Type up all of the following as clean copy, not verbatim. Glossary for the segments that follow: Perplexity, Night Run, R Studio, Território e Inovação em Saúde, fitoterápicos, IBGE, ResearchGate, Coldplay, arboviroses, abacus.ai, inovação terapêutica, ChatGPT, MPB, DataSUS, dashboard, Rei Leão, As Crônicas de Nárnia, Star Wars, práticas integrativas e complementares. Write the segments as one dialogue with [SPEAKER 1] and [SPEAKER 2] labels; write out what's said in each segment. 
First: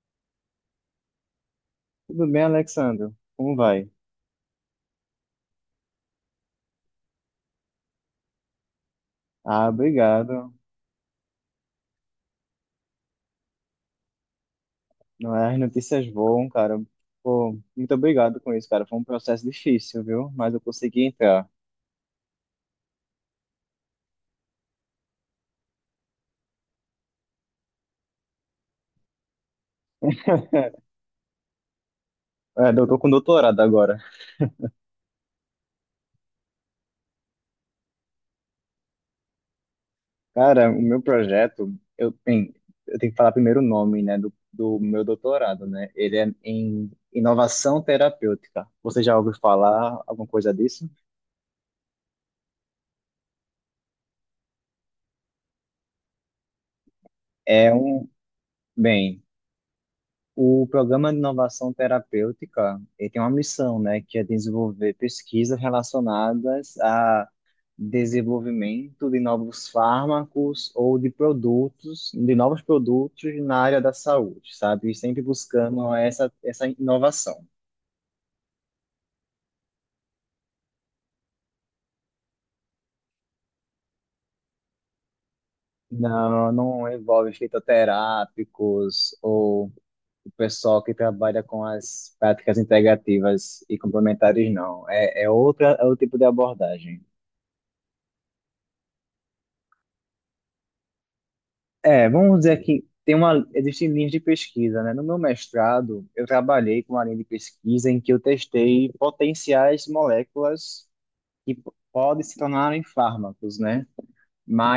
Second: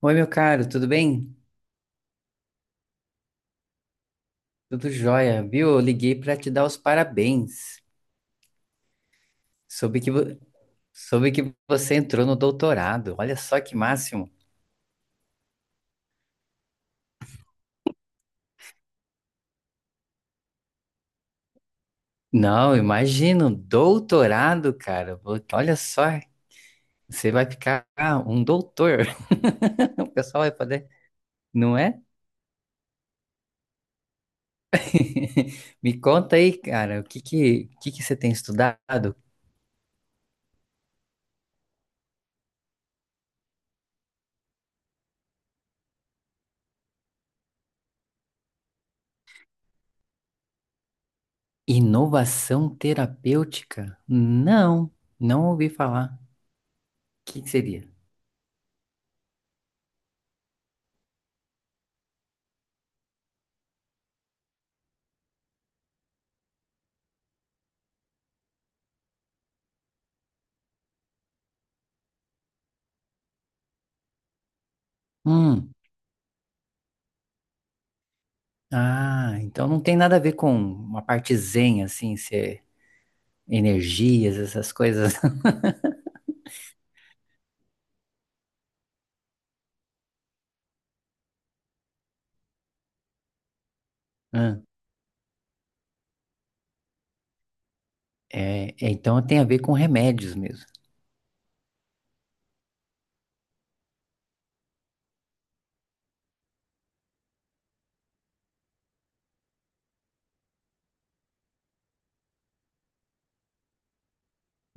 [SPEAKER 1] Oi, meu caro, tudo bem?
[SPEAKER 2] Tudo bem, Alexandre? Como vai?
[SPEAKER 1] Tudo jóia, viu? Eu liguei para te dar os parabéns.
[SPEAKER 2] Ah,
[SPEAKER 1] Soube que, vo-
[SPEAKER 2] obrigado.
[SPEAKER 1] soube que você entrou no doutorado. Olha só que máximo.
[SPEAKER 2] Não é, as notícias voam, cara. Pô, muito obrigado com isso, cara. Foi um processo difícil, viu? Mas eu consegui entrar.
[SPEAKER 1] Não, imagino, doutorado, cara. Olha só, você vai ficar um doutor. O pessoal vai poder, não é?
[SPEAKER 2] É, eu tô com doutorado agora.
[SPEAKER 1] Me conta aí, cara, o que que você tem estudado?
[SPEAKER 2] Cara, o meu projeto, eu, bem, eu tenho que falar primeiro o nome, né, do meu doutorado, né? Ele é em inovação terapêutica. Você já ouviu falar alguma coisa disso?
[SPEAKER 1] Inovação terapêutica? Não, não ouvi falar. O que que
[SPEAKER 2] É
[SPEAKER 1] seria?
[SPEAKER 2] um, bem, o programa de inovação terapêutica, ele tem uma missão, né, que é desenvolver pesquisas relacionadas a desenvolvimento de novos fármacos ou de produtos, de novos produtos na área da saúde, sabe? E sempre
[SPEAKER 1] Hum.
[SPEAKER 2] buscando essa inovação.
[SPEAKER 1] Ah, então não tem nada a ver com uma parte zen, assim, ser energias, essas coisas.
[SPEAKER 2] Não, não envolve fitoterápicos ou o pessoal que trabalha com as práticas integrativas e complementares,
[SPEAKER 1] Ah,
[SPEAKER 2] não. É, é outra, é outro tipo de abordagem.
[SPEAKER 1] É, então tem a ver com remédios mesmo.
[SPEAKER 2] É, vamos dizer que tem uma, existem linhas de pesquisa, né? No meu mestrado, eu trabalhei com uma linha de pesquisa em que eu testei potenciais moléculas podem se tornarem fármacos, né?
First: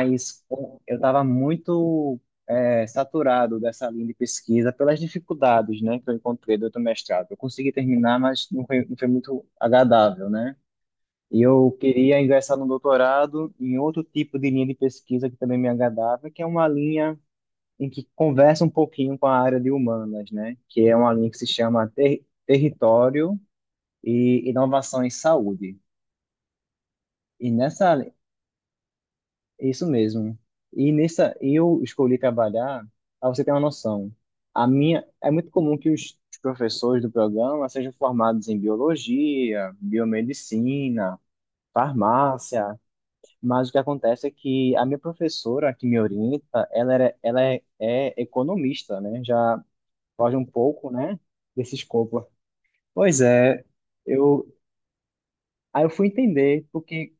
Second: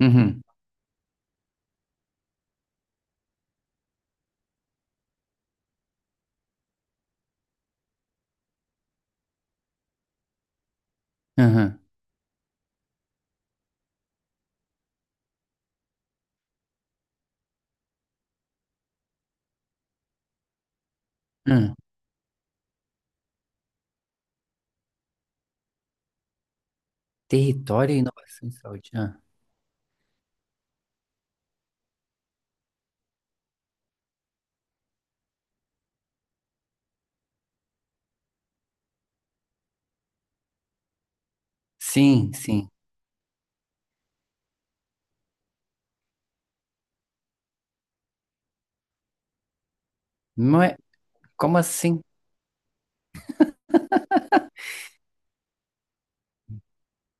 [SPEAKER 1] Uhum,
[SPEAKER 2] com- Eu estava muito saturado dessa linha de pesquisa pelas dificuldades, né, que eu encontrei durante o mestrado. Eu consegui terminar, mas não foi muito agradável, né? E eu
[SPEAKER 1] uhum,
[SPEAKER 2] queria ingressar no doutorado em outro tipo de linha de pesquisa que também me agradava, que é uma linha em que conversa um pouquinho com a área de humanas, né? Que é uma linha que se
[SPEAKER 1] uhum.
[SPEAKER 2] chama Território e Inovação em Saúde. E nessa,
[SPEAKER 1] Território e
[SPEAKER 2] li-
[SPEAKER 1] inovação em saúde. Ah,
[SPEAKER 2] isso mesmo. E nessa, e eu escolhi trabalhar, para você ter uma noção. A minha, é muito comum que os professores do programa sejam formados em biologia, biomedicina,
[SPEAKER 1] sim, sim.
[SPEAKER 2] farmácia, mas o que acontece é que a minha professora que me orienta, ela é, é economista, né? Já foge um
[SPEAKER 1] Não é,
[SPEAKER 2] pouco, né,
[SPEAKER 1] como
[SPEAKER 2] desse
[SPEAKER 1] assim?
[SPEAKER 2] escopo. Pois é, eu aí eu fui entender porque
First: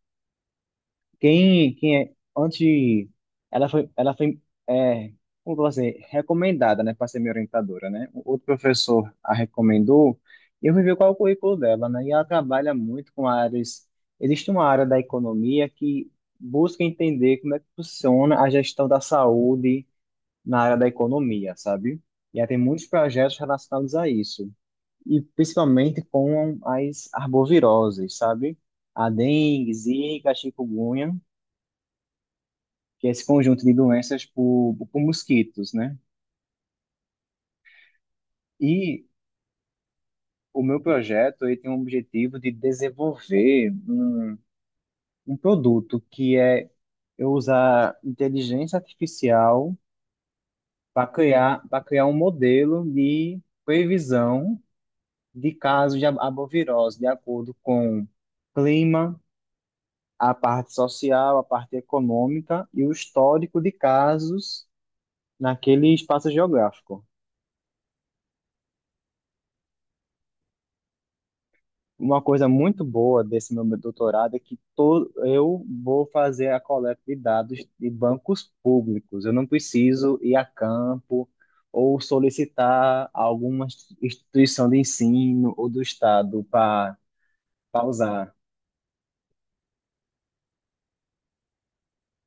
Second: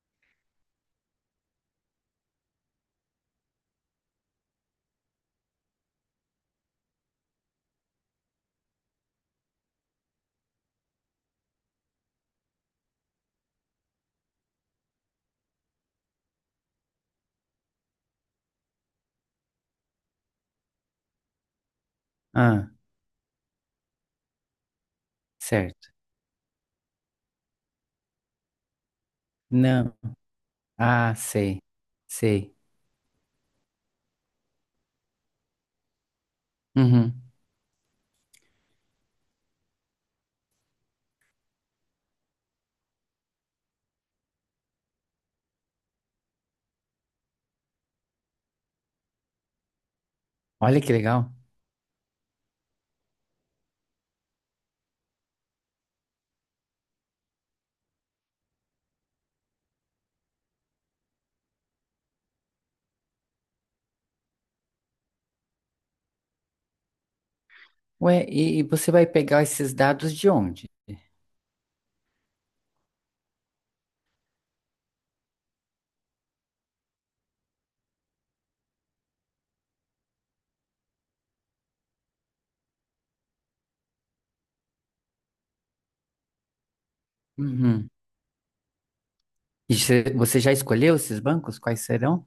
[SPEAKER 2] quem é antes ela foi é, como que eu vou dizer, recomendada, né, para ser minha orientadora, né? O outro professor a recomendou e eu fui ver qual é o currículo dela, né? E ela trabalha muito com áreas, existe uma área da economia que busca entender como é que funciona a gestão da saúde na área da economia, sabe? E ela tem
[SPEAKER 1] Ah,
[SPEAKER 2] muitos projetos relacionados a isso. E
[SPEAKER 1] certo.
[SPEAKER 2] principalmente com as arboviroses, sabe? A dengue,
[SPEAKER 1] Não.
[SPEAKER 2] zika,
[SPEAKER 1] Ah,
[SPEAKER 2] chikungunya,
[SPEAKER 1] sei, sei.
[SPEAKER 2] que é esse conjunto de doenças por mosquitos, né?
[SPEAKER 1] Uhum.
[SPEAKER 2] E o meu projeto ele tem o objetivo de desenvolver um, um produto que é eu usar inteligência artificial
[SPEAKER 1] Olha que legal.
[SPEAKER 2] para criar um modelo de previsão de casos de arbovirose de acordo com clima, a parte social, a parte econômica e o histórico de casos naquele espaço geográfico.
[SPEAKER 1] Ué, e você vai pegar esses dados de onde?
[SPEAKER 2] Uma coisa muito boa desse meu doutorado é que eu vou fazer a coleta de dados de bancos públicos. Eu não preciso ir a campo ou solicitar alguma instituição de ensino ou do Estado para
[SPEAKER 1] Uhum.
[SPEAKER 2] pausar.
[SPEAKER 1] E você já escolheu esses bancos? Quais serão?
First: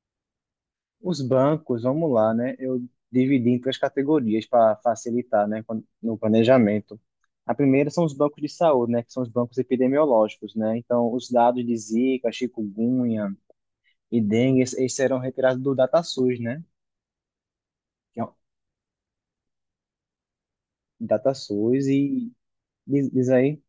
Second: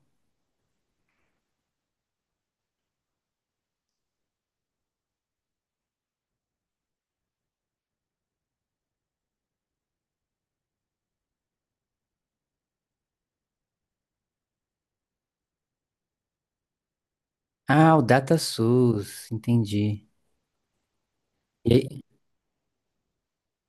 [SPEAKER 2] Os bancos, vamos lá, né? Eu dividi em três categorias para facilitar, né, no planejamento. A primeira são os bancos de saúde, né, que são os bancos epidemiológicos, né? Então, os dados de Zika, chikungunya e dengue, esses serão retirados do DataSUS, né?
[SPEAKER 1] Ah, o
[SPEAKER 2] Que é o
[SPEAKER 1] DataSUS, entendi. E,
[SPEAKER 2] DataSUS
[SPEAKER 1] aí
[SPEAKER 2] e diz aí,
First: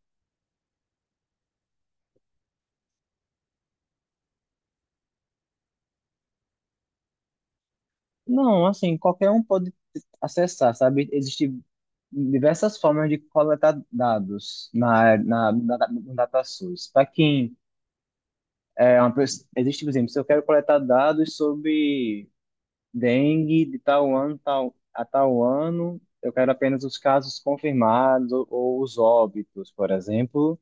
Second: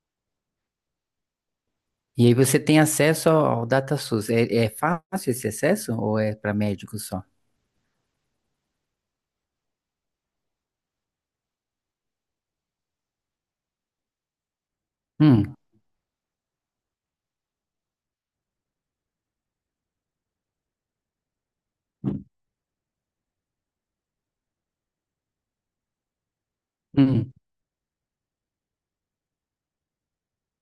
[SPEAKER 1] e aí você tem acesso ao DataSUS. É, fácil esse acesso ou é para médicos só?
[SPEAKER 2] não, assim, qualquer um pode acessar, sabe? Existem diversas formas de coletar dados
[SPEAKER 1] Hum,
[SPEAKER 2] no DataSUS. Para quem é uma, existe, por exemplo, se eu quero coletar dados sobre dengue de tal ano tal, a tal ano, eu quero apenas os
[SPEAKER 1] hum,
[SPEAKER 2] casos confirmados ou os óbitos, por exemplo,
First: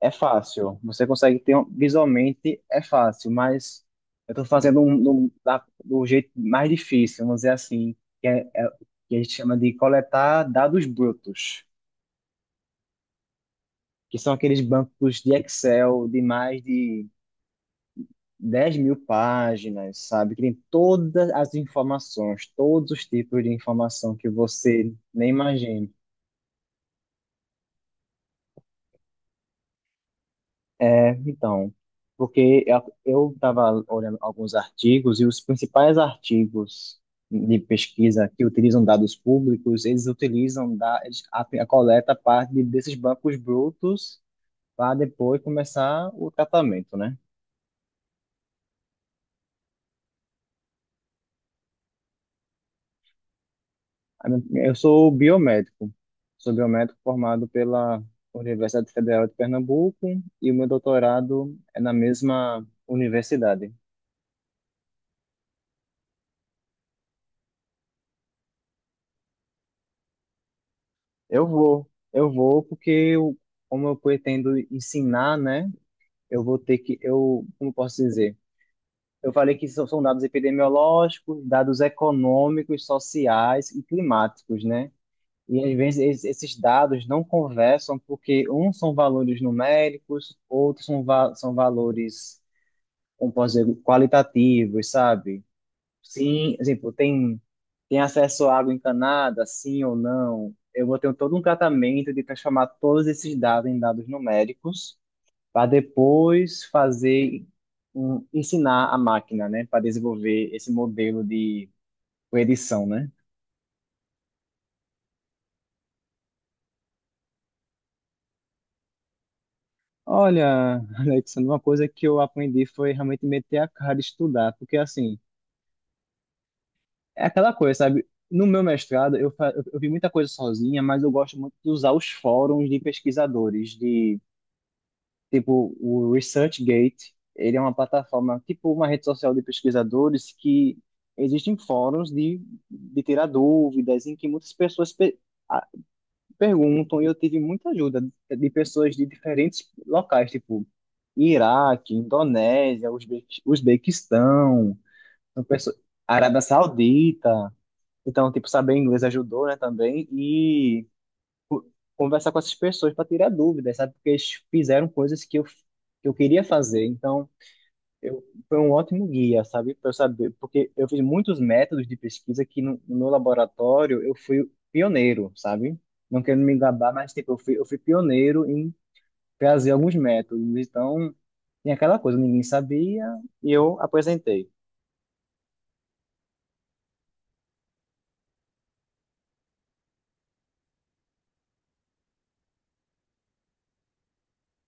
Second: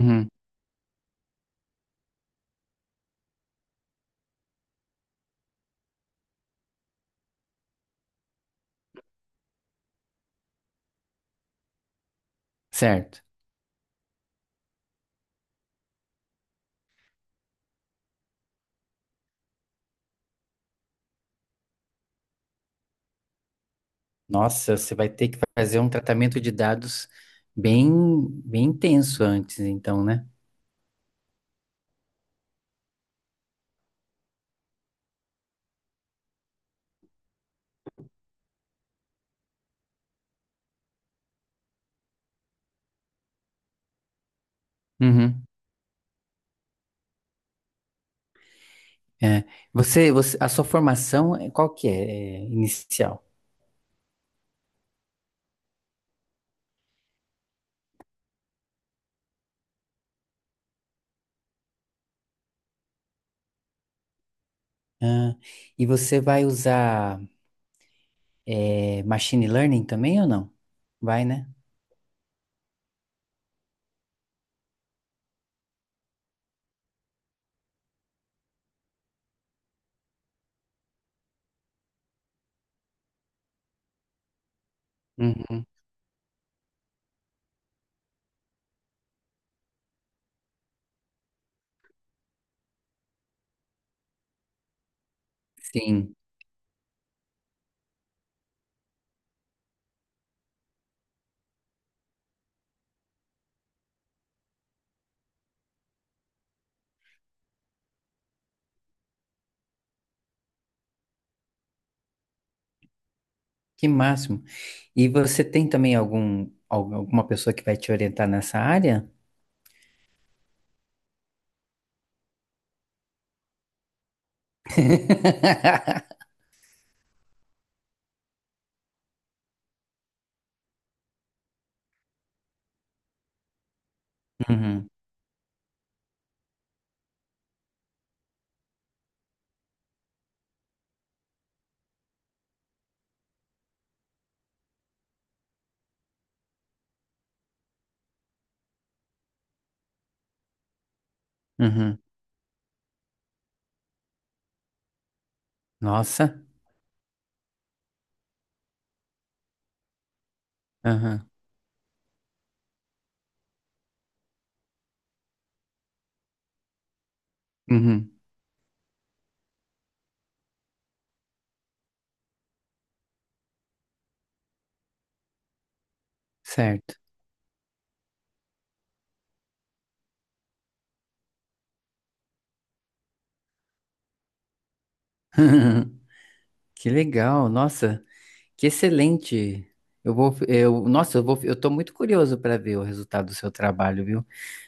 [SPEAKER 2] é fácil. Você consegue visualmente, é fácil, mas eu estou fazendo do jeito mais difícil, vamos dizer assim, que a gente chama de coletar dados brutos,
[SPEAKER 1] certo.
[SPEAKER 2] que são aqueles bancos de Excel de mais de 10 mil páginas, sabe? Que tem todas as informações, todos os tipos de informação que
[SPEAKER 1] Nossa,
[SPEAKER 2] você
[SPEAKER 1] você vai
[SPEAKER 2] nem
[SPEAKER 1] ter que fazer
[SPEAKER 2] imagina.
[SPEAKER 1] um tratamento de dados bem, bem intenso antes, então, né?
[SPEAKER 2] É, então, porque eu estava olhando alguns artigos e os principais artigos de pesquisa que utilizam dados públicos, eles utilizam da, eles, a coleta parte desses bancos brutos para depois
[SPEAKER 1] Uhum.
[SPEAKER 2] começar o tratamento, né?
[SPEAKER 1] É. Você, a sua formação, qual que é, inicial?
[SPEAKER 2] Eu sou biomédico. Sou biomédico formado pela Universidade Federal de Pernambuco e o meu doutorado é na mesma universidade.
[SPEAKER 1] Ah, e você vai usar machine learning também ou não? Vai, né?
[SPEAKER 2] Eu vou porque eu, como eu pretendo ensinar, né? Eu vou ter que, eu, como eu posso dizer? Eu falei que são dados epidemiológicos, dados econômicos, sociais e climáticos, né? E
[SPEAKER 1] Uhum.
[SPEAKER 2] às vezes esses dados não conversam porque uns são valores numéricos, outros são, são valores, como posso dizer, qualitativos, sabe?
[SPEAKER 1] Sim.
[SPEAKER 2] Sim, exemplo, tem, tem acesso à água encanada, sim ou não? Eu vou ter todo um tratamento de transformar todos esses dados em dados numéricos para depois fazer, um, ensinar a máquina, né, para desenvolver esse modelo de predição, né?
[SPEAKER 1] Que máximo. E você tem também alguma pessoa que vai te orientar nessa área?
[SPEAKER 2] Olha, Alexandre, uma coisa que eu aprendi foi realmente meter a cara de estudar, porque assim, é aquela coisa, sabe? No meu mestrado, eu vi muita coisa sozinha, mas eu gosto muito de usar os fóruns de pesquisadores, de
[SPEAKER 1] Uhum,
[SPEAKER 2] tipo o ResearchGate. Ele é uma plataforma, tipo uma rede social de pesquisadores que existem fóruns de tirar dúvidas, em que muitas pessoas a- perguntam, e eu tive muita ajuda de pessoas de diferentes locais, tipo Iraque,
[SPEAKER 1] uhum.
[SPEAKER 2] Indonésia, Uzbequistão, são Arábia
[SPEAKER 1] Nossa.
[SPEAKER 2] Saudita. Então, tipo, saber inglês ajudou, né, também. E
[SPEAKER 1] Aham,
[SPEAKER 2] co- conversar com essas pessoas para tirar dúvidas, sabe? Porque eles fizeram coisas que eu queria fazer. Então,
[SPEAKER 1] uhum.
[SPEAKER 2] eu, foi um ótimo guia, sabe? Para eu saber. Porque eu fiz muitos métodos de pesquisa que no meu laboratório eu fui pioneiro, sabe? Não quero me gabar,
[SPEAKER 1] Certo.
[SPEAKER 2] mas, tipo, eu fui pioneiro em trazer alguns métodos. Então, tem aquela coisa, ninguém sabia e eu apresentei.
[SPEAKER 1] Que legal. Nossa, que excelente. Nossa, eu tô muito curioso para ver o resultado do seu trabalho, viu?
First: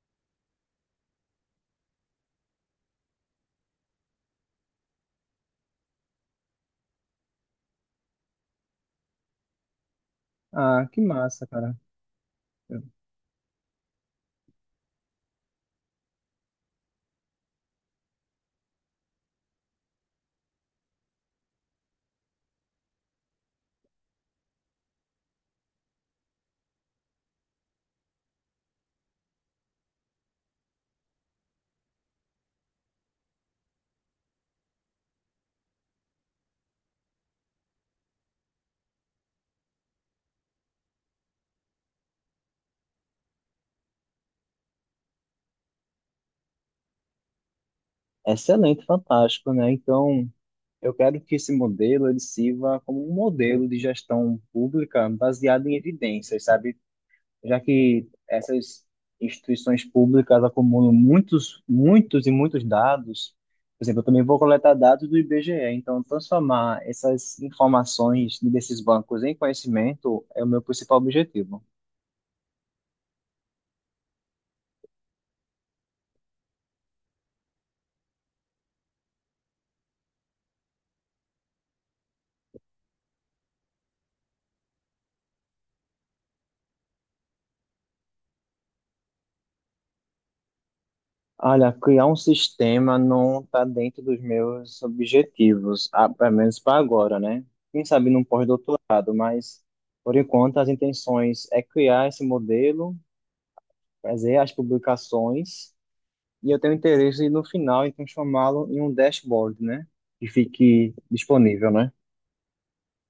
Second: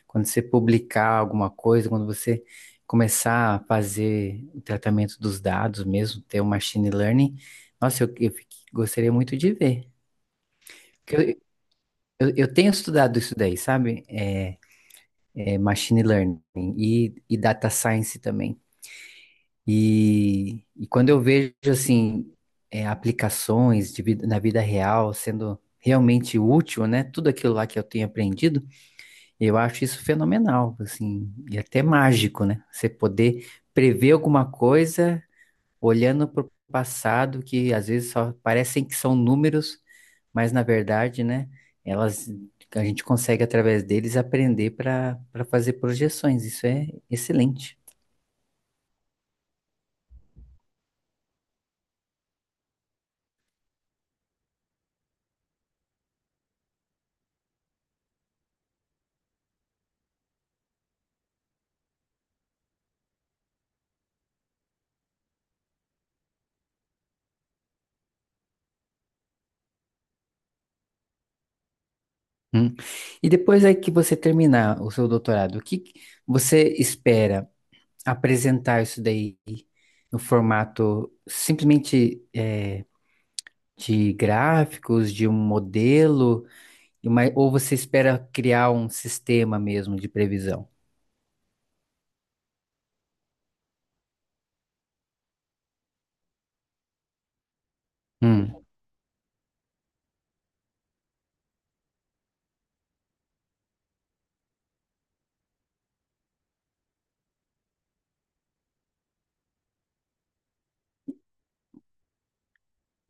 [SPEAKER 1] Quando você publicar alguma coisa, quando você começar a fazer o tratamento dos dados mesmo, ter o machine learning, nossa, eu gostaria muito de ver.
[SPEAKER 2] Ah, que
[SPEAKER 1] Porque
[SPEAKER 2] massa, cara.
[SPEAKER 1] eu tenho estudado isso daí, sabe? É machine learning e data science também. E quando eu vejo, assim, aplicações na vida real sendo realmente útil, né? Tudo aquilo lá que eu tenho aprendido, eu acho isso fenomenal, assim, e até mágico, né? Você poder prever alguma coisa olhando para o passado, que às vezes só parecem que são números, mas na verdade, né, elas, a gente consegue através deles aprender para fazer projeções. Isso é excelente.
[SPEAKER 2] Excelente, fantástico, né? Então, eu quero que esse modelo ele sirva como um modelo de gestão pública baseado em evidências, sabe? Já que essas instituições públicas acumulam muitos e muitos dados. Por exemplo, eu também vou coletar dados do IBGE, então transformar essas informações desses bancos em conhecimento é o meu principal objetivo.
[SPEAKER 1] Hum. E depois aí que você terminar o seu doutorado, o que que você espera apresentar isso daí no formato simplesmente de gráficos, de um modelo, ou você espera criar um sistema mesmo de previsão?
[SPEAKER 2] Olha, criar um sistema não está dentro dos meus objetivos, ah, pelo menos para agora, né? Quem sabe num pós-doutorado, mas por enquanto as intenções é criar esse modelo, fazer as publicações, e eu tenho interesse no final em transformá-lo em um dashboard, né? Que fique disponível, né?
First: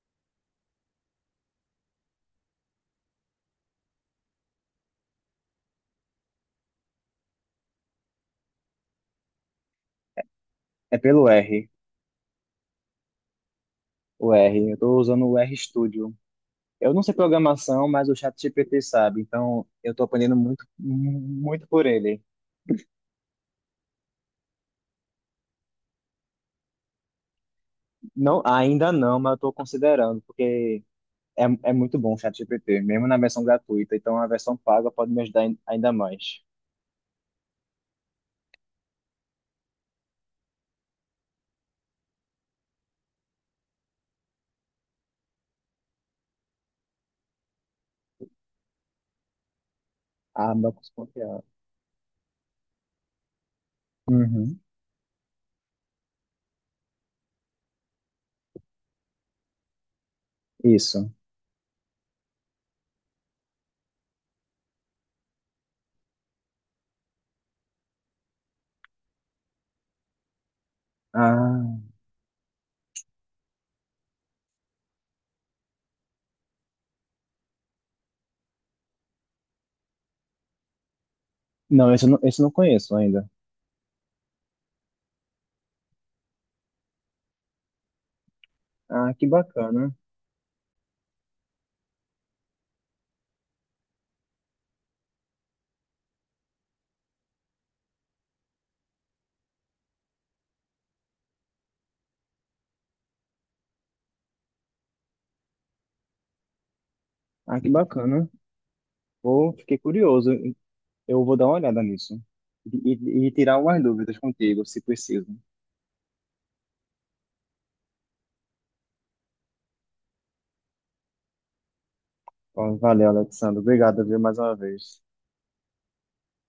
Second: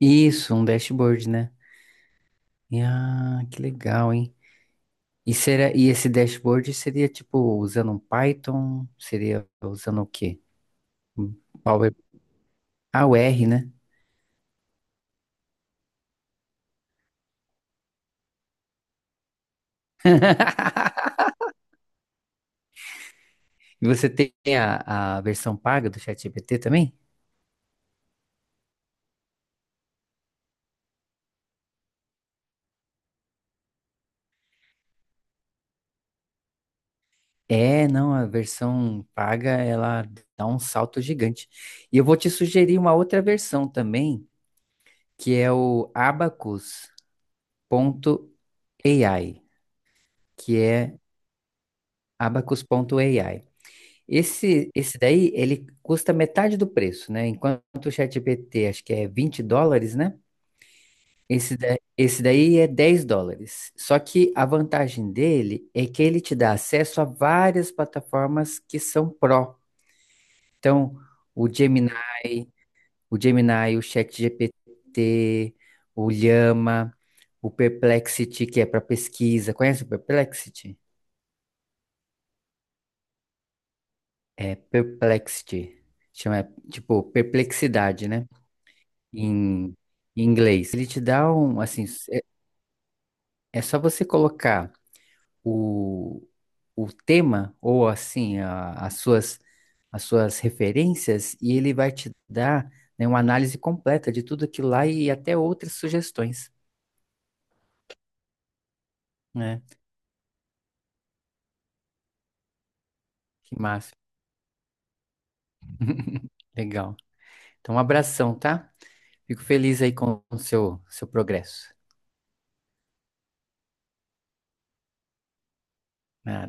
[SPEAKER 1] Isso, um dashboard, né? E, ah, que legal, hein? E, será, e esse dashboard seria tipo usando um Python? Seria usando o quê?
[SPEAKER 2] É pelo
[SPEAKER 1] Um
[SPEAKER 2] R,
[SPEAKER 1] Power. Ah, o R, né?
[SPEAKER 2] o R. Eu estou usando o R Studio. Eu não sei programação, mas o ChatGPT sabe, então eu estou aprendendo muito, muito por ele.
[SPEAKER 1] E você tem a versão paga do ChatGPT também?
[SPEAKER 2] Não, ainda não, mas eu estou considerando, porque é muito bom o ChatGPT, mesmo na versão gratuita, então a versão paga pode me ajudar ainda mais.
[SPEAKER 1] É, não, a versão paga ela dá um salto gigante. E eu vou te sugerir uma outra versão também, que é o abacus.ai,
[SPEAKER 2] Ah,
[SPEAKER 1] que
[SPEAKER 2] não dá
[SPEAKER 1] é
[SPEAKER 2] confiar.
[SPEAKER 1] abacus.ai.
[SPEAKER 2] Uhum,
[SPEAKER 1] Esse daí, ele custa metade do preço, né? Enquanto o ChatGPT, acho que é $20, né?
[SPEAKER 2] isso.
[SPEAKER 1] Esse daí é $10. Só que a vantagem dele é que ele te dá acesso a várias plataformas que são pró. Então, o
[SPEAKER 2] Ah,
[SPEAKER 1] Gemini, o Gemini, o ChatGPT, o Llama, o Perplexity, que é para pesquisa. Conhece o Perplexity?
[SPEAKER 2] não, esse eu não conheço ainda.
[SPEAKER 1] É Perplexity. Chama, tipo, perplexidade, né?
[SPEAKER 2] Ah, que
[SPEAKER 1] em
[SPEAKER 2] bacana.
[SPEAKER 1] em inglês. Ele te dá um, assim, é, é só você colocar o, o tema ou assim as suas referências e ele vai te dar, né, uma análise completa de tudo aquilo lá e até outras sugestões,
[SPEAKER 2] Ah, que bacana. Vou,
[SPEAKER 1] né?
[SPEAKER 2] fiquei curioso. Eu vou dar uma olhada nisso e
[SPEAKER 1] Que
[SPEAKER 2] tirar umas
[SPEAKER 1] massa.
[SPEAKER 2] dúvidas contigo, se preciso.
[SPEAKER 1] Legal. Então, um abração, tá? Fico feliz aí com o seu progresso.
[SPEAKER 2] Bom, valeu, Alexandre. Obrigado, viu, mais uma vez.
[SPEAKER 1] Ah,